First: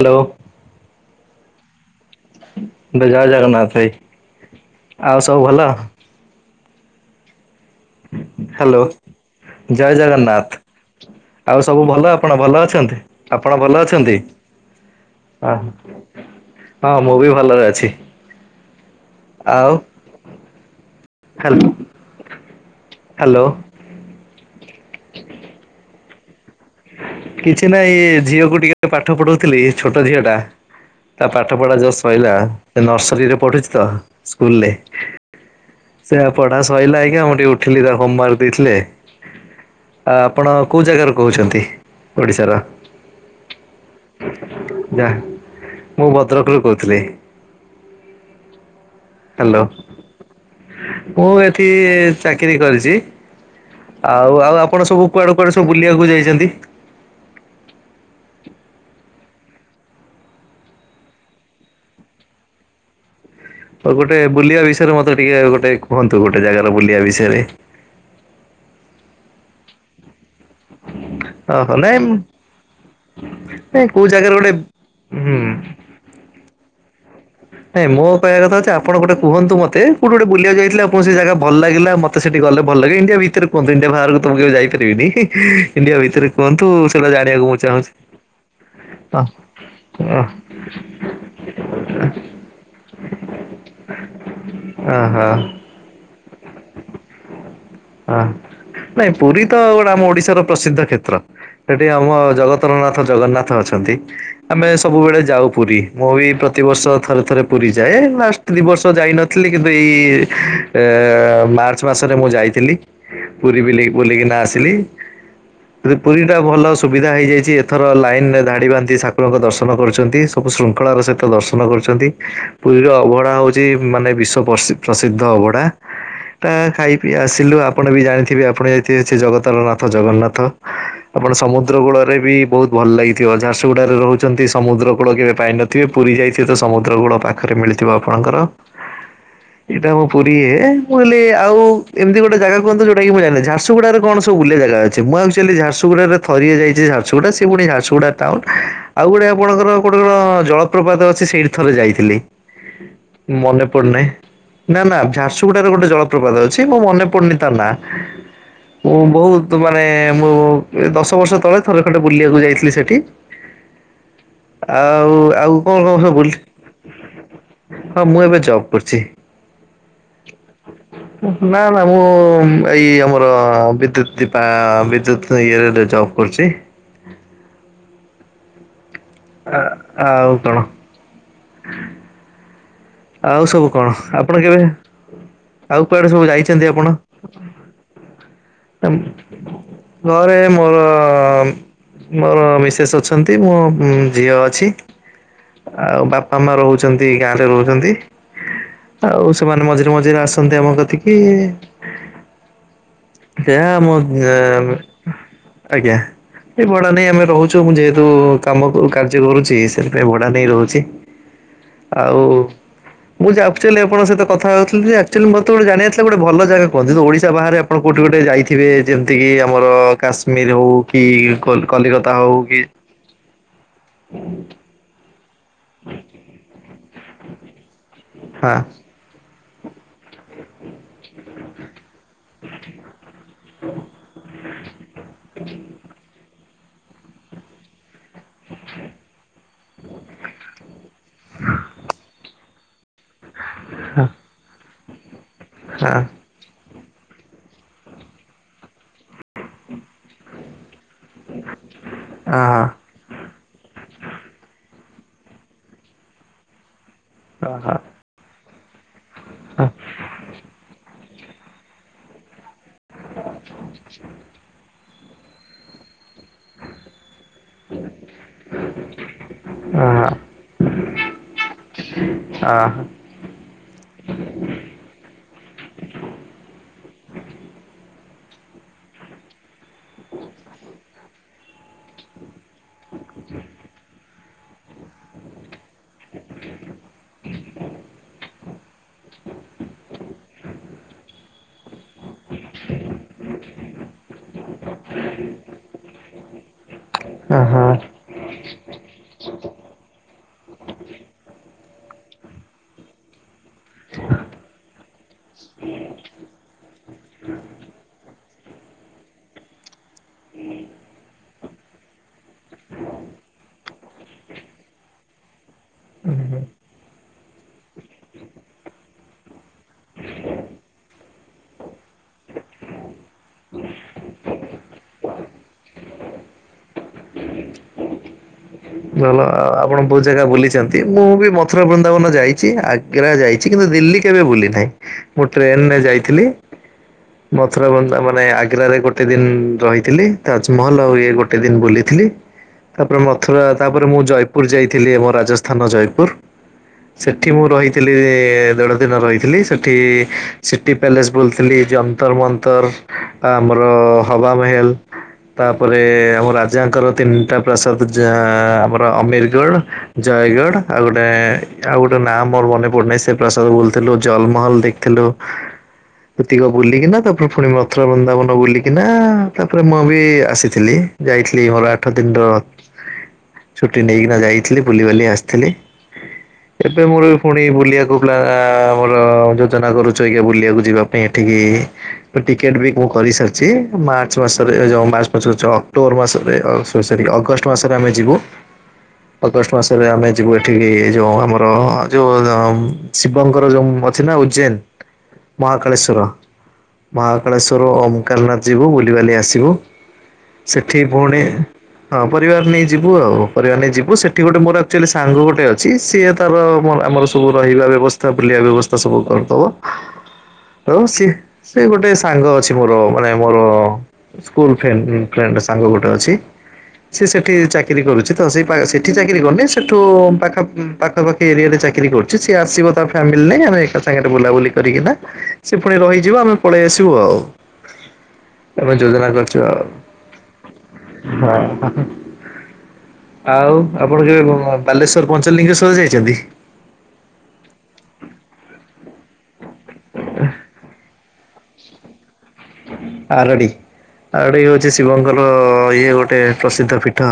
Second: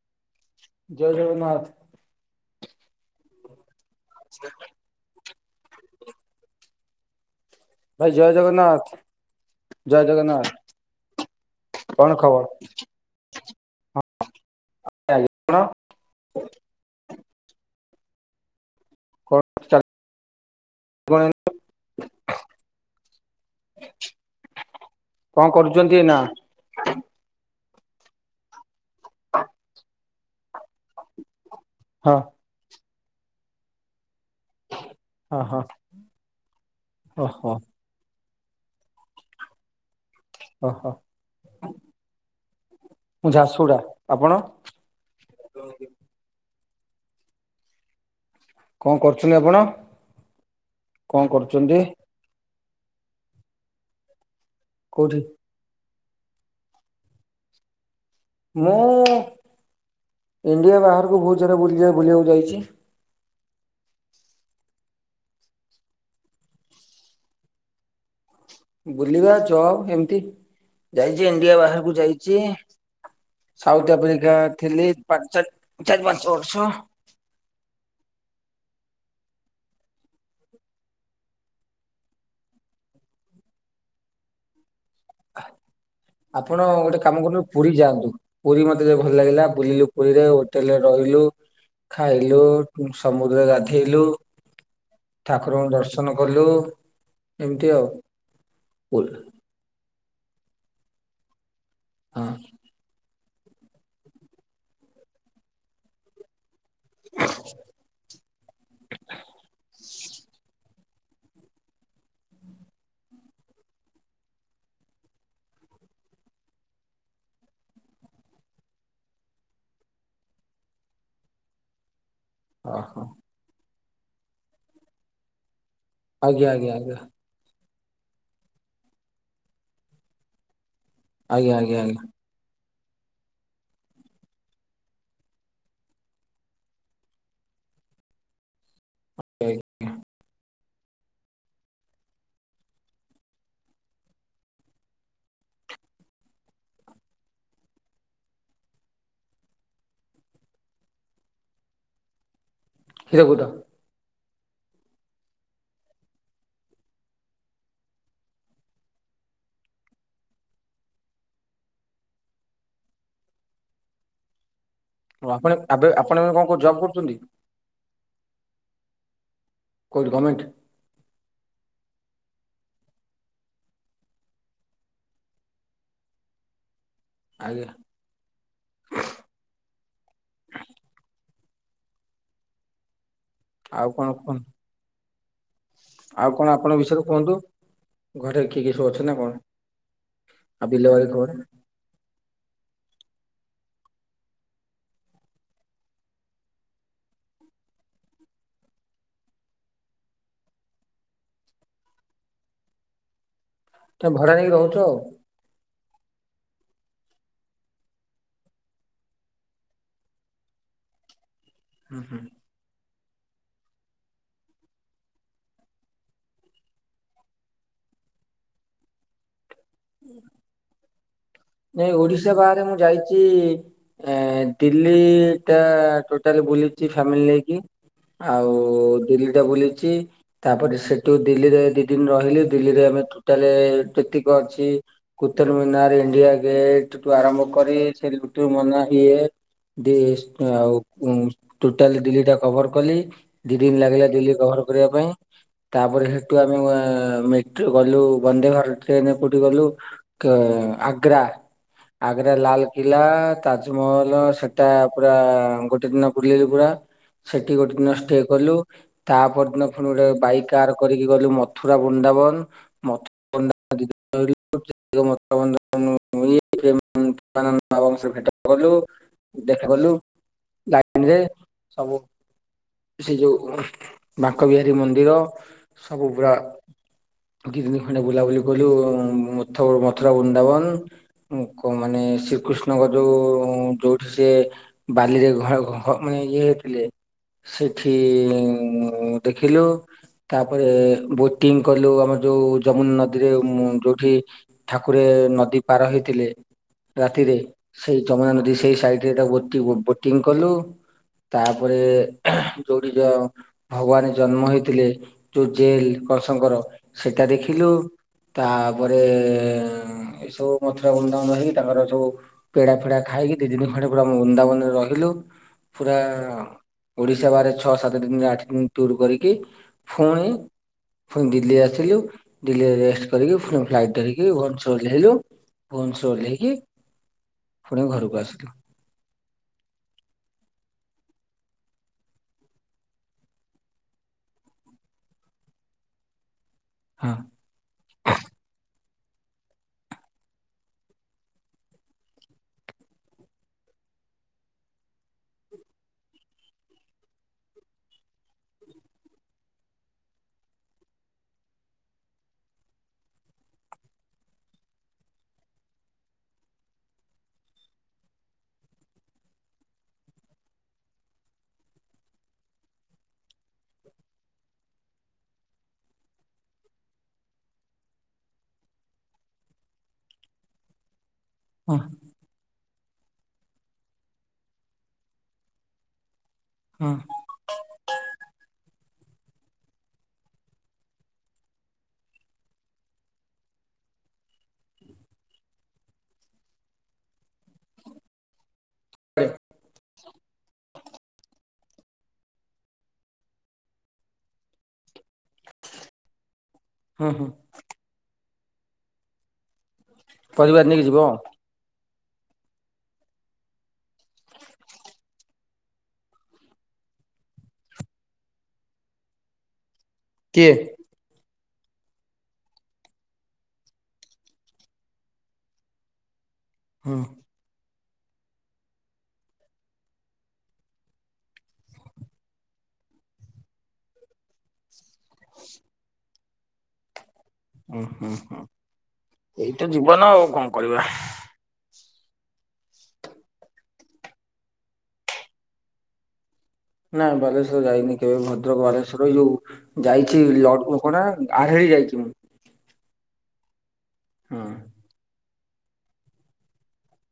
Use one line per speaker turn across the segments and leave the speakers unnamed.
Hello?
ଜୟ ଜଗନ୍ନାଥ।
ଭାଇ ଜୟ ଜଗନ୍ନାଥ ଭାଇ।
ସେ
ଆଉ ସବୁ ଭଲ।
ଭାଇ ଜୟ
ହ୍ୟାଲୋ
ଜଗନ୍ନାଥ।
ଜୟ ଜଗନ୍ନାଥ। ଆଉ ସବୁ ଭଲ
କଣ
ଆପଣ
ଖବର
ଭଲ ଅଛନ୍ତି ଆପଣ ଭଲ ଅଛନ୍ତି? ଆ
କଣ
ହଁ ମୁଁ ବି ଭଲରେ ଅଛି। ଆଉ
[unintelligible]
ହାଲୋ?
କଣ କରୁଛନ୍ତି ଏଇନା?
କିଛି ନାହିଁ ଝିଅକୁ ଟିକେ ପାଠ ପଢ଼ଉଥିଲି ଛୋଟ ଝିଅ ଟା ତା ପାଠ ପଢା ଜଷ୍ଟ
ହଁ
ସଇଲା ସେ ନର୍ସରୀରେ ପଢ଼ୁଛି ତ ସ୍କୁଲରେ
ହଁ ହଁ
ସେ ପଢ଼ା ସରିଲା ଏଇନିକା ମୁଁ ଟିକେ
ଓହୋ
ଉଠିଲି ତା ହୋମୱାର୍କ ଦେଇଥିଲେ ଆ ଆପଣ କେଉଁ
ଓହୋ
ଜାଗାରୁ କହୁଛନ୍ତି ଓଡ଼ିଶାର?
ମୁଁ ଝାରସୁଗୁଡ଼ା। ଆପଣ?
ଝା ମୁଁ ଭଦ୍ରକରୁୁ କହୁଥିଲି।
କଣ କରୁଛନ୍ତି ଆପଣ
ହାଲୋ
କଣ
ମୁଁ ଏଠି
କରୁଛନ୍ତି
ଚାକିରି କରିଚି ଆଉ ଆଉ ଆପଣ ସବୁ
କୋଉଠି
କୁଆଡ଼େ କୁଆଡ଼େ ସବୁ ବୁଲିବାକୁ ଯାଇଚନ୍ତି?
ମୁଁ ଇଣ୍ଡିଆ ବାହାରକୁ ବହୁତ ଜାଗା ବୁଲି ବୁଲିବାକୁ ଯାଇଚି।
ଆଉ ଗୋଟେ ବୁଲିବା ବିଷୟରେ ମତେ ଟିକେ ଗୋଟେ କୁହନ୍ତୁ ଗୋଟେ ଜାଗାର ବୁଲିବା ବିଷୟରେ।
ବୁଲିବା ଜବ୍ ଏମିତି ଯାଇଛି ଇଣ୍ଡିଆ
ଓହୋ
ବାହାରକୁ
ନାଇଁ
ଯାଇଛି।
ନାଇଁ
ସାଉଥ
କୋଉ ଜାଗାରେ ଗୋଟେ
ଆଫ୍ରିକାରେ ଥିଲି ପା
ହୁଁ
ଚା ଚାରି ପାଞ୍ଚ ବର୍ଷ।
ନାଇଁ ମୋ କହିବା କଥା ହଉଛି ଆପଣ ଗୋଟେ କୁହନ୍ତୁ ମତେ କୋଉଠି ଗୋଟେ ବୁଲିବାକୁ ଯାଇଥିଲେ ଆପଣଙ୍କୁ ସେଇ ଜାଗା ଭଲ ଲାଗିଲା ମ ତ ସେଠି ଗଲେ ଭଲ ଲାଗିବ ଇଣ୍ଡିଆ ଭିତରେ କୁହନ୍ତୁ ଇଣ୍ଡିଆ ବାହାରକୁ ତ ମୁଁ କେବେ ଯାଇ ପାରିବିନି ଇ ହି ଇଣ୍ଡିଆ ଭିତରେ
ଆପଣ
କୁହନ୍ତୁ
ଗୋଟେ
ସେଇଟା
କାମ କରନ୍ତୁ
ଜାଣିବାକୁ ମୁଁ
ପୁରୀ
ଚାହୁଁଚି
ଯାଆନ୍ତୁ ପୁରୀ ମତେ ଭଲ
ହ।
ଲାଗିଲା ବୁଲିଲୁ ପୁରୀରେ ହୋଟେଲରେ ରହିଲୁ, ଖାଇଲୁ, ସମୁଦ୍ର ଗାଧେଇଲୁ
ଅ ଅହ।
ଠାକୁରଙ୍କୁ ଦର୍ଶନ କଲୁ ଏମିତି ଆଉ
ହଁ ନାଇଁ
ପୁରୀ ରେ।
ପୁରୀ ତ ଗୋଟେ ଆମ ଓଡ଼ିଶାର ପ୍ରସିଦ୍ଧ କ୍ଷେତ୍ର ସେଠି ଆମ
ହଁ
ଜଗତର ନାଥ ଜ ଜଗନ୍ନାଥ ଅଛନ୍ତି ଆମେ ସବୁବେଳେ ଯାଉ ପୁରୀ ମୁଁ ବି ପ୍ରତିବର୍ଷ ଥରେ ଥରେ ପୁରୀ ଯାଏ ଲାଷ୍ଟ ଦି ବର୍ଷ ଯାଇନଥିଲି କିନ୍ତୁ ଏଇ ଏ ମାର୍ଚ୍ଚ ମାସରେ ମୁଁ ଯାଇଥିଲି ପୁରୀ ବୁଲି ବୁଲିକିନା ଆସିଲି। ପୁରୀ ଟା ଭଲ ସୁବିଧା ହେଇଯାଇଛି ଏଥର ଲାଇନ ରେ ଧାଡ଼ି ବାନ୍ଧି ଠାକୁରଙ୍କ ଦର୍ଶନ କରୁଛନ୍ତି। ସବୁ ଶୃଙ୍ଖଳାର ସହିତ ଦର୍ଶନ କରୁ ଛନ୍ତି ପୁରୀର
ଓହୋ
ଅବଢ଼ା ହଉଛି ମାନେ ବିଶ୍ଵ ପ୍ରସିଦ୍ଧ ଅବଢ଼ା। ତ
ଆଜ୍ଞା ଆଜ୍ଞା
ଖାଇ
ଆଜ୍ଞା
ପିଇ ଆସିଲୁ ଆ ଆପଣ ବି ଜାଣିଥିବେ ଆପଣ ଯାଇଥିବେ ସେ ଜଗତର ନାଥ ଜଗନ୍ନାଥ ଆପଣ
ଆଜ୍ଞା
ସମୁଦ୍ର
ଆଜ୍ଞା ଆଜ୍ଞା
କୂଳରେ ବି ବହୁତ ଭଲ ଲାଗିଥିବ ଝାରସୁଗୁଡ଼ାରେ ରହୁଛନ୍ତି ସମୁଦ୍ର କୂଳ କେବେ ପାଇ ନଥିବେ ପୁରୀ ଯାଇଥିବେ ତ ସମୁଦ୍ର କୂଳ ପାଖରେ ମିଳିଥିବ ଆପଣଙ୍କର
ଆଜ୍ଞା।
ଏଇଟା ମୁଁ ପୁରୀ ଏ ମୁଁ କହିଲି ଇଏ ଆଉ ଏମିତି ଗୋଟେ ଜାଗା କୁହନ୍ତୁ ଯୋଉଟା ମୁ ଜାଣିନି ଝାରସୁଗୁଡ଼ାରେ କଣ ସବୁ ବୁଲିଆ ଜାଗା ଅଛି ମୁଁ ଆକ୍ଚୁଆଲି ଝାରସୁଡ଼ାରେ ଥରିଏ ଯାଇଛି ଝାରସୁଗୁଡ଼ା ସେ ପୁଣି ଝାରସୁଗୁଡ଼ା ଟାଉନ ଆଉ ଗୋଟେ ଆପଣଙ୍କର ଗୋଟେ କଣ ଜଳପ୍ରପାତ ଅଛି ସେ ସେଇଠି ଥରେ ଯାଇଥିଲି
ହୀରାକୁଦ
ମନେ ପ ନାଇଁ ନା ନା ଝାରସୁଗୁଡ଼ାରେ ଗୋଟେ ଜଳପ୍ରପାତ ଅଛି ମୁଁ ମନେ ପଡ଼ୁନି ତା ନା। ମୁଁ ବହୁତ ମାନେ ମୁଁ ଦଶ ବର୍ଷ ତଳେ ଥରେ ଖଣ୍ଡେ ବୁଲିବାକୁ ଯାଇଥିଲି ସେଠି ଆଉ
ଓ ଆପଣ
ଆଉ କଣ
ଆବେ
କଣ ସବୁ
ଆପଣ
ବୁଲି
ଏବେ କୋଉ ଜବ୍ କରୁଛନ୍ତି
ହଁ ମୁଁ ଏବେ ଜବ କରୁଛି।
କୋଉଠି ଗମେଣ୍ଟ?
[inaudible] ନା ନା ମୁଁ ଏଇ ଆମର ବିଦ୍ୟୁତ ଦିପା ବିଦ୍ୟୁତ ଇଏରେ ଜବ କରୁଚି।
ଆଜ୍ଞା।
ଆ ଆଉ କଣ? [inaudible] ଆଉ ସବୁ କଣ ଆପଣ କେବେ ଆଉ କୁଆଡ଼େ ସବୁ
କଣ
ଯାଇଛନ୍ତି
ଆପଣଙ୍କ
ଆପଣ?
ବିଷୟରେ କୁହନ୍ତୁ ଘରେ କିଏ କିଏ ସବୁ ଅଛନ୍ତି ନା କଣ
ଘରେ
ଆଉ
ମୋର
ବିଲବାଡି ଖବର
ଅ ଅ ମୋର ମିସେସ୍ ଅଛନ୍ତି ମୋ ଝିଅ ଅଛି। ଆଉ ବାପା ମା ରହୁଚନ୍ତି ଗାଁ ରେ ରହୁ ଚନ୍ତି ଆଉ ସେମାନେ ମଝିରେ ମଝିରେ ଆସନ୍ତି ଆମ କତିକି। ଯାହା ମୋ
ତମେ ଭଡା
ଏ
ନେଇକି ରହୁଛ ଆଉ
ଆଜ୍ଞା। ଏ ଭଡା ନେଇ ଆମେ ରହୁଛୁ ମୁଁ ଯେହେତୁ କାମ କାର୍ଯ୍ୟ କରୁଛି ସେଥିପାଇଁ ବଡା ନେଇ ରହୁଚି।
ହୁଁ ହୁଁ।
ଆଉ ମୁଁ ଆକ୍ଚୁଆଲି ଆଣଙ୍କ ସହିତ କଥା ହୋଉଥିଲି ଯେ ଆକ୍ଚୁଆଲି ମୋତେ ଗୋଟ ଜାଣିବାର ଥିଲା ଗୋଟେ ଭଲ ଜାଗା କୁହ ତ ଓଡିଶା ବାହାରେ ଆପଣ କଉଠି ଗୋଟେ ଯାଇଥିବେ ଯେ ତିକି ଆମର କାଶ୍ମୀର ହୋଉ କି କଲିକତା ହଉ କି
କି ଏଁ ଦିଲ୍ଲୀ ଟା ଟୋଟାଲ୍ ବୁଲିଚି ଫ୍ୟାମିଲି ନେଇକି ଆଉ
ହଁ
ଦିଲ୍ଲୀ ଟା ବୁଲିଚି। ତାପରେ ସେଠୁ ଦିଲ୍ଲୀରେ ଦି ଦିନି ରହିଲି ଦିଲ୍ଲୀରେ ଆମେ ଟୋଟାଲେ ଟେକି କ ଏ କୁତୁରମିନାର୍ ଇଣ୍ଡିଆ ଗେଟ୍ ଠୁ ଆରମ୍ଭ କରି ଭିତୁରୁ ସିଏ ଆଉ ଟୋଟାଲି ଦିଲ୍ଲୀ ଟା କଭର୍ କଲି ଦି ଦିନ୍ ଲାଗିଲା ଦିଲ୍ଲୀ କଭର୍ କରିବା ପାଇଁ,
ହଁ
ତାପରେ ଆମେ ମେଟ୍ରୋ ଗଲୁ ବନ୍ଦେ ଭାରତ୍ ଟ୍ରେନ୍ କୋଉଠି ଗଲୁ କେ ଆ ଗ୍ରା ଆଗ୍ରା ଲାଲ୍ କି ଲା ତାଜ୍ ମହଲ ସେଟା ପୁରା ଗୋଟେ ଦିନ ବୁଲିଲୁ ପୁରା। ସେଠି
ହଁ ହଁ
ଗୋଟେ
ହଁ
ଦିନ ଷ୍ଟେ କଲୁ ତା ପରଦିନ ପୁଣି ଗୋଟେ ବାଇକ୍ କାର୍ କରିକି ଗଲୁ ମଥୁରା ବୃନ୍ଦାବନ୍। [inaudible] ଙ୍କ ସହ ଭେଟ କଲୁ
ହଁ
ଦେଖାକଲୁ। ଲାଇନ୍ ରେ ସବୁ
ଆଁ
ସେଇ ଯୋଉ ବାଙ୍କ ବିହାରୀ ମନ୍ଦିର ସବୁ ପୁରା କିଛି ଦିନ୍ ଖଣ୍ଡେ ବୁଲାବୁଲି କଲୁ। ଥ ମଥୁରା ବୁନ୍ଦାବନ୍ ମାନେ ଶୀ ଶ୍କୃଷ୍ଣଙ୍କ ଯୋଉ ଯୋଉଠି ସେ ବାଲିରେ ଘର ଘ ମାନେ ଇଏ ହେଇଥିଲେ। ସେଠି ଦେଖିଲୁ ତାପରେ ବୋଟିଂ କଲୁ ଆମେ‌। ଯୋଉ ଯମୁନା ନଦୀରେ ଯୋଉଠି ଠାକୁରେ ନଦୀ ପାର ହେଇଥିଲେ। ରାତିରେ
ହଁ ହଁ
ସେଇ ଯମୁନା ନଦୀ ସେଇ ସାଇଡ୍ ତାକୁ ବୋଟି ବୋଟିଂ କଲୁ ତାପରେ ଯୋଉଠି ଯ ଭଗବାନ ଜନ୍ମ ହେଇଥିଲେ ଯୋଉ ଜେଲ୍ କଳ୍ ସଙ୍କର ସେଟା ଦେଖିଲୁ। ତାପରେ ଏସବୁ ମଥୁରା ବ୍ରୁନ୍ଦାବନ ହେଇ ତାଙ୍କର ସବୁ ପେଡା ଫେଡା ଖାଇକି ଦି ଦିନି ଖାଣ୍ଡେ ପୁରା ବୃନ୍ଦାବନରେ ରହିଲୁ। ପୁରା ଓଡିଶା ବାହାରେ ଛଅ ସାତ ଦିନରେ ଆଠ ଦିନ ଟୁରୁ କରିକି ଫୁଣି ଫୁଣି ଦିଲ୍ଲୀ ଆସିଲୁ ଦିଲ୍ଲୀରେ ରେଷ୍ଟ୍ କରିକି ଫୁଣି ଫ୍ଲାଇଟ୍ ଧରିକି ଭୁଅନ୍ ଶ୍ୱର ଓହ୍ଲେଇଲୁ ଭୁବନେଶର୍ ଓହ୍ଲେଇକି ପୁଣି ଘରକୁ ଆସିଲୁ।
ଭଲ ଆଉ ଆପଣ ବୋହୁତ୍ ଜାଗା ବୁଲିଚନ୍ତି ମୁଁ ବି ମଥୁରା ବୃନ୍ଦାବନ୍ ଯାଇଚି ଆ ଟେରା ଯାଇଚି କିନ୍ତୁ ଦିଲ୍ଲୀ କେବେ ବୁଲି ନାହିଁ ମୁଁ ଟ୍ରେନରେ ଯାଇଥିଲି।
ହଁ।
ମଥୁରା ବନ୍ତା ମାନେ ଆଗ୍ରାରେରେ ଗୋଟେ ଦିନ୍ ରହିଥିଲି ତାଜ୍ ମହଲ୍ ଆଉ ଇଏ ଗୋଟେ ଦିନ୍ ବୁଲି ଥିଲି ତାପରେ ମଥୁରା ତାପରେ ମୁଁ ଜୟପୁର ଯାଇଥିଲି ଆମ ରାଜସ୍ଥାନ ଜୟେପୁର୍। ସେଠି ମୁଁ ରହିଥିଲି ଦେଢ଼ ଦିନ ରହିଥିଲି ସେଠି ସି ଟି ପ୍ୟାଲେସ୍ ବୁଲିଥିଲି ଯନ୍ତର୍ ମନ୍ତର୍ ଆମର ହବା ମେହେଲ। ତାପରେ ଆମ ରା ଯାଙ୍କର୍ ତିନିଟା ପ୍ରସାଦ୍ ଆମର ଅମିର୍ ଗଡ଼୍ ଜୟ ଗଡ଼୍ ଆଉ ଗୋଟେ ଆଉ ଗୋଟେ ନାଁ ମୋର ମନେ ପଡୁନାହିଁ ସେ ପ୍ରସାଦ ବୁଲଥିଲୁ ଜଲମହଲ ଦେଖଥିଲୁ। ଏତିକ ବୁଲିକିନା ତାପରେ ପୁଣି ମଥୁରା ବୃନ୍ଦାବନ ବୁଲିକିନା ତାପରେ ମୁଁ ବି ଆସିିଲ୍। ଥିଲି ଯାଇଥିଲି ମୋର
ହଁ
ଆଠ ଦିନ ର ଛୁଟି ନେଇକିନା ଯାଇଥିଲି। ବୁଲି ବୁଲି ଆସଥିଲି। ଏବେ
ହଁ
ମୋର ପୁଣି ବୁଲିଆକୁ କହୁଥିଲା ଆମର ଯୋଜନା କରୁଛୁ ଆଜ୍ଞା ବୁଲିଆକୁ ଯିବା ପାଇଁ ଏଠିକି ଟିକେଟ୍ ବିକ୍ ମୁଁ କରିସାରିଛି ମାର୍ଚ୍ଚ ମାସରେ ଯୋ ମାର୍ଚ୍ଚ ମାସ କହୁଚି ଅକ୍ଟୋବର ମାସ ରେ ଅ ସରି ସରି ଅଗଷ୍ଟ ମାସରେ ଆମେ ଯିବୁ। ଅଗଷ୍ଟ ମାସରେ ଆମେ ଯିବୁ ଏଠିକି ଯୋ ଆମ ର ଅ ଯୋଉ ଉମ୍ ଶିବଙ୍କର ଯୋଉ ଉମ୍ ଅଛି ନା ଉଜ୍ଜୈନ ମହାକାଳେଶ୍ୱର
ହଁ ହଁ
ମହାକାଳେଶ୍ୱର ଓମକାରନାଥ ଯିବୁ ବୁଲିବାଲି ଆସିବୁ।
ପରିବାର
ସେଠି
ନେଇକି ଯିବ ଆଉ।
ପୁଣି ହଁ ପରିବାର ନେଇ ଯିବୁ। ଆଉ ପରିବାର ନେଇ ଯିବୁ ସେଠି ଗୋଟେ ମୋର ଆକ୍ଚୁଆଲି ସାଙ୍ଗ ଗୋଟେ ଅଛି ସିଏ ତାର ଆମର ସବୁ ରହିବା ବ୍ୟବସ୍ଥା ବୁଲିବା ବ୍ୟବସ୍ଥା ସବୁ କରିଦବ।
କିଏ?
ଓ ସେ, ସେ ଗୋଟେ ସାଙ୍ଗ ଅଛି ମୋର ମାନେ ମୋର ସ୍କୁଲ ଫ୍ରେଣ୍ଡ୍ ଫ୍ରେଣ୍ଡ୍। ସାଙ୍ଗ ଗୋଟେ ଅଛି
ହୁଁ
ସିଏ ସେଟ୍ ସେଠି ଚାକିରି କରୁଛି ତ ସେ ସେଠି ଚାକିରି କରନି ସେଠୁ ପାଖ ପାଖାପାଖି ଏରିଆରେ ଚାକିରି କରୁ। ଯେ ସିଏ ଆସିବ ତା ଫ୍ୟାମିଲି ନେଇ ଆମେ ଏକା ସାଙ୍ଗରେ ବୁଲାବୁଲି କରିକି ନା ସେ ପୁଣି ରହିଯିବ। ଆମେ ପଳେଇ ଆସିବୁ ଆଉ।
ଉୁଁ ହୁଁ ହୁଁ
ଆମେ ଯୋଜନା କରିଛୁ ଆଉ
ଏଇତ ଜୀବନ ଆଉ କଣ କରିବା।
ହଁ। ଆଉ ଆପଣ କେବେ ବାଲେଶ୍ଵର ପଞ୍ଚଲିଙ୍ଗେଶ୍ଵର ଯାଇଛନ୍ତି?
ନାଇଁ ବାଲେଶ୍ଵର ଯାଇନି କେବେ ଭଦ୍ରକ ବାଲେଶ୍ୱର ଏଇ ଯୋଉ ଯାଇଛି ଲଡକୁ କଣଟା ଆରହେଡି ଯାଇଛି ମୁଁ।
ଆରଡି ଆରଡି ହଉଚି ଶିବଙ୍କର ଇଏ ଗୋଟେ ପ୍ରସିଦ୍ଧ ପୀଠ।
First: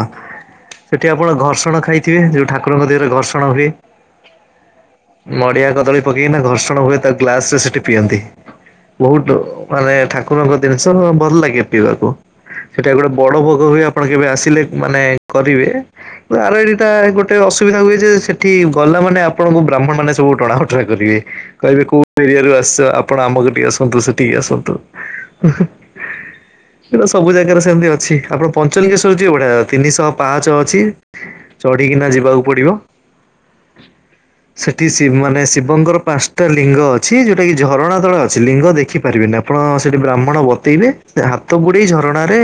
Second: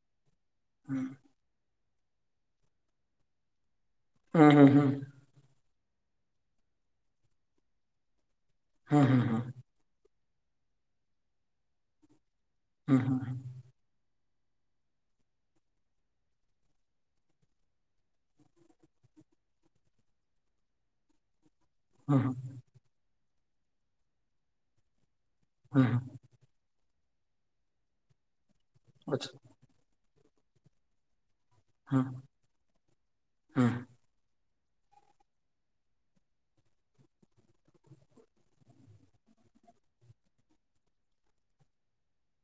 ସେଠି ଆପଣ ଘର୍ଷଣ ଖାଇଥିବେ ଯୋଉ ଠାକୁରଙ୍କ ଦେହରେ ଘର୍ଷଣ ହୁଏ।
ଉଁ ହୁଁ ହୁଁ।
ନଡିଆ କଦଳୀ ପକେଇକିନା ଘର୍ଷଣ ହୁଏ ତା ଗ୍ଲାସ ରେ ସେଠି ପିଅନ୍ତି।
ହୁଁ
ବହୁତ୍
ହୁଁ
ମାନେ ଠାକୁରଙ୍କ ଜିନିଷ ଭଲ ଲାଗେ ପିଇବାକୁ ସେଟା
ହୁଁ ହୁଁ ହୁଁ ହୁଁ ହୁଁ
ଗୋଟେ ବଡ
ହୁଁ
ଭୋଗ ହୁଏ। ଆପଣ କେବେ ଆସିଲେ ମାନେ କରିବେ। ଆରଡି ଟା ଏଇ ଗଟେ ଅସୁବିଧା ହୁଏ ଯେ ସେଠି ଗଲା ମାନେ ଆପଣଙ୍କୁ ବ୍ରାହ୍ମଣ ମାନେ ସବୁ ଟଣା ଓଟ୍ ଟରା କରିବେ। କହିବେ କୋଉ ଏରିଆରୁ ଆସିଛ ଆପଣ ଆମ କଟିକି ଆସନ୍ତୁ ସେଠିକି ଆସନ୍ତୁ। ଉଁ ହୁଁଁ।
ହୁଁ ହୁଁ।
ଏଟା ସବୁ ଜାଗାରେ ସେମତି ଅଛି। ଆପଣ ପଞ୍ଚଲିଙ୍ଗେଶ୍ଵର
ଅଛି
ଯିବେ ବଢିଆ ତିନିଶହ ପାହଚ ଅଛି।
ହୁଁ
ଚଢ଼ିକିନା ଯିବାକୁ ପଡିବ।
ହୁଁ
ସେଠି ଶି ମାନେ ଶିବଙ୍କର ପାଞ୍ଚଟା ଲିଙ୍ଗ ଅଛି ଯୋଉଟା କି ଝରଣା ତଳେ ଅଛି ଲିଙ୍ଗ ଦେଖିପାରିବେନି ଆପ୍ ଆପଣ ସେଠି ବ୍ରାହ୍ମଣ ବତେଇବେ ହାତ ବୁଡେଇ ଝରଣାରେ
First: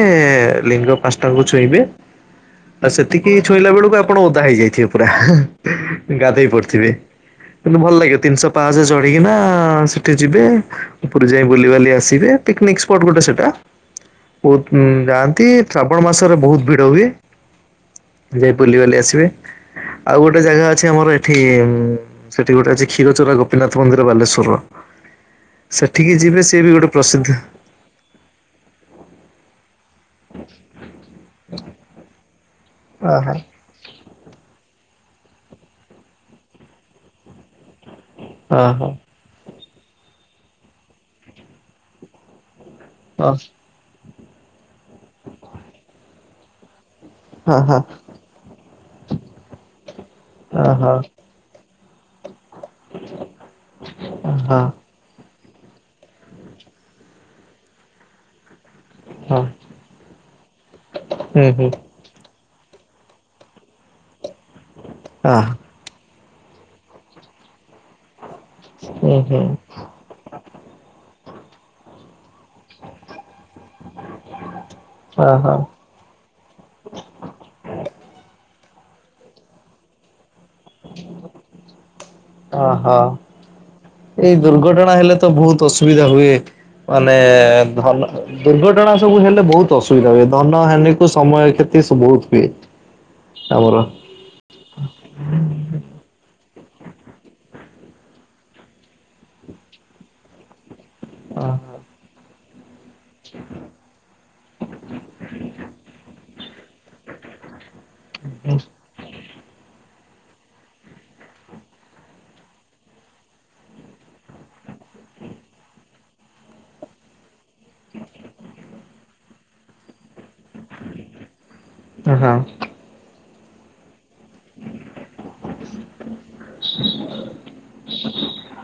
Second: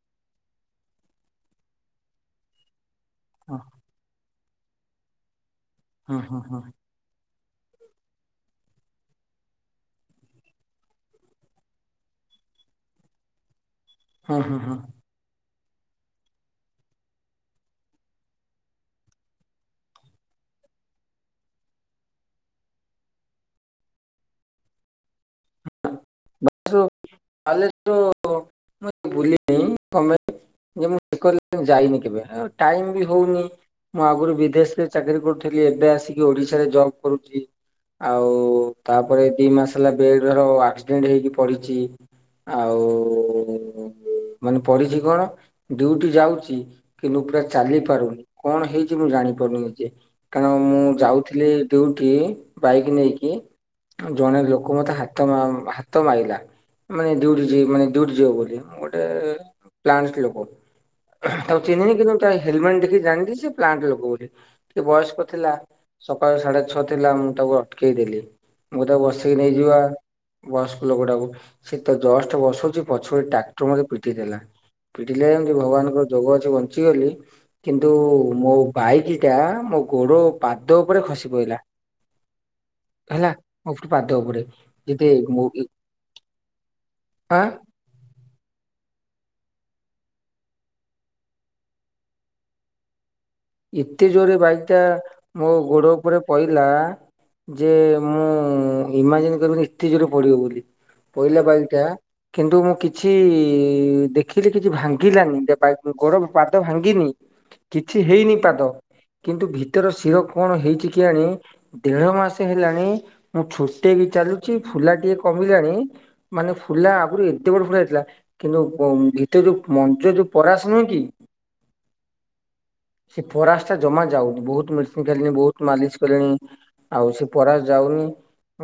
ଲିଙ୍ଗ ପାଞ୍ଚଟାକୁ ଛୁଇଁବେ। ଆଉ ସେତିକି ଛୁଇଁଲା ବେଳୁକୁ ଆପଣ ଓଦା ହେଇଯାଇଥିବେ ପୁରା ହେଁ
ହଁ ହଁ
ଗାଧେଇ
ହଁ
ପଡିଥିବେ। କିନ୍ତୁ ଭଲ ଲାଗିବ। ତିନିଶହ ପାଁଶହ ଚଢିକିନା ସେଠି ଯିବେ ଉପରେ ଯାଇ ବୁଲିିବାଲି ଆସ୍ ସିବେ। ପିକନିକ ସ୍ପଟ ଗୋଟେ ସେଟା
ହଁ ହଁ
ବହୁତ
ହଁ ହଁ
ଯାଆନ୍ତି। ଶ୍ରାବଣ ମାସରେ ବହୁତ ଭିଡ ହୁଏ। ଯାଇ ବୁଲିବାଲି ଆସିବେ। ଆଉ ଗୋଟେ ଜାଗା ଅଛି ଆମର ଏଠି। ସେଠି ଗୋଟେ ଅଛି କ୍ଷୀର ଚୋରା ଗୋପୀନାଥ ମନ୍ଦିର ବାଲେଶ୍ଵରର। ସେଠିକି ଯିବେ ସିଏ ବି ଗୋଟେ ପ୍ରସିଦ୍ଧ।
ତାଲେ [unintelligible] [unintelligible] ଯାଇନି କେବେ ଟାଇମ ବି
ଓହୋ
ହଉନି। ମୁଁ ଆଗରୁ ବିଦେଶରେ ଚାକିରି କରୁଥିଲି। ଏବେ ଆସିକି ଓଡ଼ିଶାରେ ଜବ୍ କରୁଛି। ଆଉ
ଓହୋ
ତାପରେ ଦି ମାସ ହେଲା ବେଡର ଆକ୍ସିଡେଣ୍ଟ ହେଇକି ପଡିଛି ଆଉ
[unintelligible]
ମାନେ ପଢିଛି କଣ? ଡୁଟି ଯାଉଛି କିନ୍ତୁ ପୁରା
ହଁ
ଚାଲି ପାରୁନି। କଣ ହେଇଛି ମୁଁ ଜାଣିପାରୁନି ଯେ, କାରଣ ମୁଁ
ଓହୋ ହଁ
ଯାଉଥିଲି ଡିଉଠି ବାଇକ୍ ନେଇକି, ଜଣେ ଲୋକ
ହଁ
ମତେ ହାତ ହାତ ମାରଲା ମାନେ ଦିଓଟି ମାନେ ଡିଉଟି ଯିବ ବୋଲି ଗୋଟେ ଗୋଟେ
ହୁଁ
ପ୍ଲାଣ୍ଟ ଲୋକ ତାକୁ
ହୁଁ
ଚିନିନି କିନ୍ତୁ ହେଲମେଟ ଦେକି ଜାଣିଲି ସେ ପ୍ଲାଣ୍ଟ ଲଗ ବୋଲି, ଟିକେ ବୟସ୍କ
ହଁ
ଥିଲା। ସକାଳୁ ସାଢେ ଛଅ ଥିଲା, ମୁଁ ତାକୁ ଅଟକେଇ ଦେଲି ମୁଁ ତାକୁ ବ
ହୁଁ ହୁଁ
ବୟସ୍କଲୋକଟାକୁ। ସେ ତ ଜଷ୍ଟ ବସଉଛି ପଛ ଆଡ଼ୁ ଟ୍ରାକ୍ଟର ମୋତେ ପିଟି ଦେଲା, ପିଟିଲେ ଯେମତି
ଓହୋ
ଭଗବାନଙ୍କ ଯୋଗ ଅଛି ବଞ୍ଚିଗଲି କିନ୍ତୁ ମୋ ବାଇକ ଟା ମୋ ଗୋଡ ପାଦ ଉପରେ ଖସି ପଡ଼ିଲା
ଓହୋ
ହେଲା। ମୋ ପାଦ
ଏଇ
ଉପରେ
ଦୁର୍ଘଟଣା
ଯେତେ
ହେଲେ ତ
ମୋ
ବହୁତ ଅସୁବିଧା ହୁଏ, ମାନେ
ଆଁ
ଧନ ଦୁର୍ଘଟଣା ସବୁ ହେଲେ ବହୁତ ଅସୁବିଧା ହୁଏ ଧନ ହାନୀ କ ସମୟ କ୍ଷତି ସବୁ ବହୁତ ହୁଏ। ଆମର
ଏତେ ଜୋରରେ ବାଇକ୍ ଟା ମୋ ଗୋଡ ଉପରେ ପଇ ଲା ଯେ ମୁଁ ଇମାଜିନ୍ କରିପାରିନି ଏତେ ଜୋର ପଡିବ ବୋଲି। ପଇଲା ବାଇକ ଟା କିନ୍ତୁ ମୁଁ କି ଛି ଦେଖିଲି କିଛି ଭାଙ୍ଗିଲାନି ଦେ ପା ଗୋଡ ପାଦ ଭାଙ୍ଗିନି କିଛି ହେଇନି ପାଦ କିନ୍ତୁ ଭିତର ଶିର କଣ ହେଇଛି କେଜାଣି ଦେଢ ମାସେ ହେଲାଣି ମୁଁ ଛୋଟେଇ କି ଚାଲୁଛି ଫୁଲା ଟିକେ କମିଲାଣି ମାନେ ଫୁଲା ଆଗରୁ ଏତେ ବଡ ଫୁଲା ହେଇଥିଲା କିନ୍ତୁ ଉଁ ଭିତରୁ ଯୋଉ ମଞ୍ଚ ଯୋଉ ପରାସ ନୁହେଁ କି।
ଓ ହଁ।
ସେ ପରାସ ଟା ଜମା ଯାଉନି ବହୁତ ମେଡ଼ [unintelligible] ବହୁତ ମାଲିସ କଲିଣି ଆଉ ସେ ପରାସ ଯାଉନି।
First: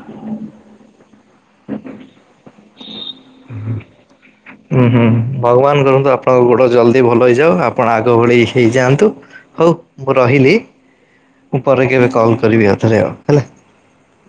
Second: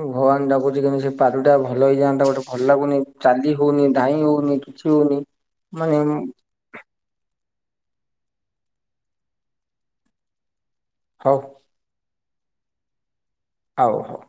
ଭଗବାନ କୁ ଡାକୁଛି କେମିତି ସେ ପାଦ ଟା ଭଲ ହେଇଯାଆନ୍ତା ଗୋଟେ ଭଲ ଲାଗୁନି ଚାଲି ହୋଉନି ଧାଇଁ ହୋଉନି।
ହୁଁ ହୁଁ ହୁ ଭଗବାନ କରନ୍ତୁ ଆପଣଙ୍କ ଗୋଟେ ଜଲଦି ଭଲ ହେଇଯାଉ, ଆପଣ ଆଗ ଭଳି ହେଇଯାଆନ୍ତୁ, ହଉ ମୁଁ ରହିଲି।
ହଉ।
ମୁଁ ପରେ କେବେ କଲ୍ କରିବି ଆଉ ଥରେ ହେଲା।
ହଉ ହଉ।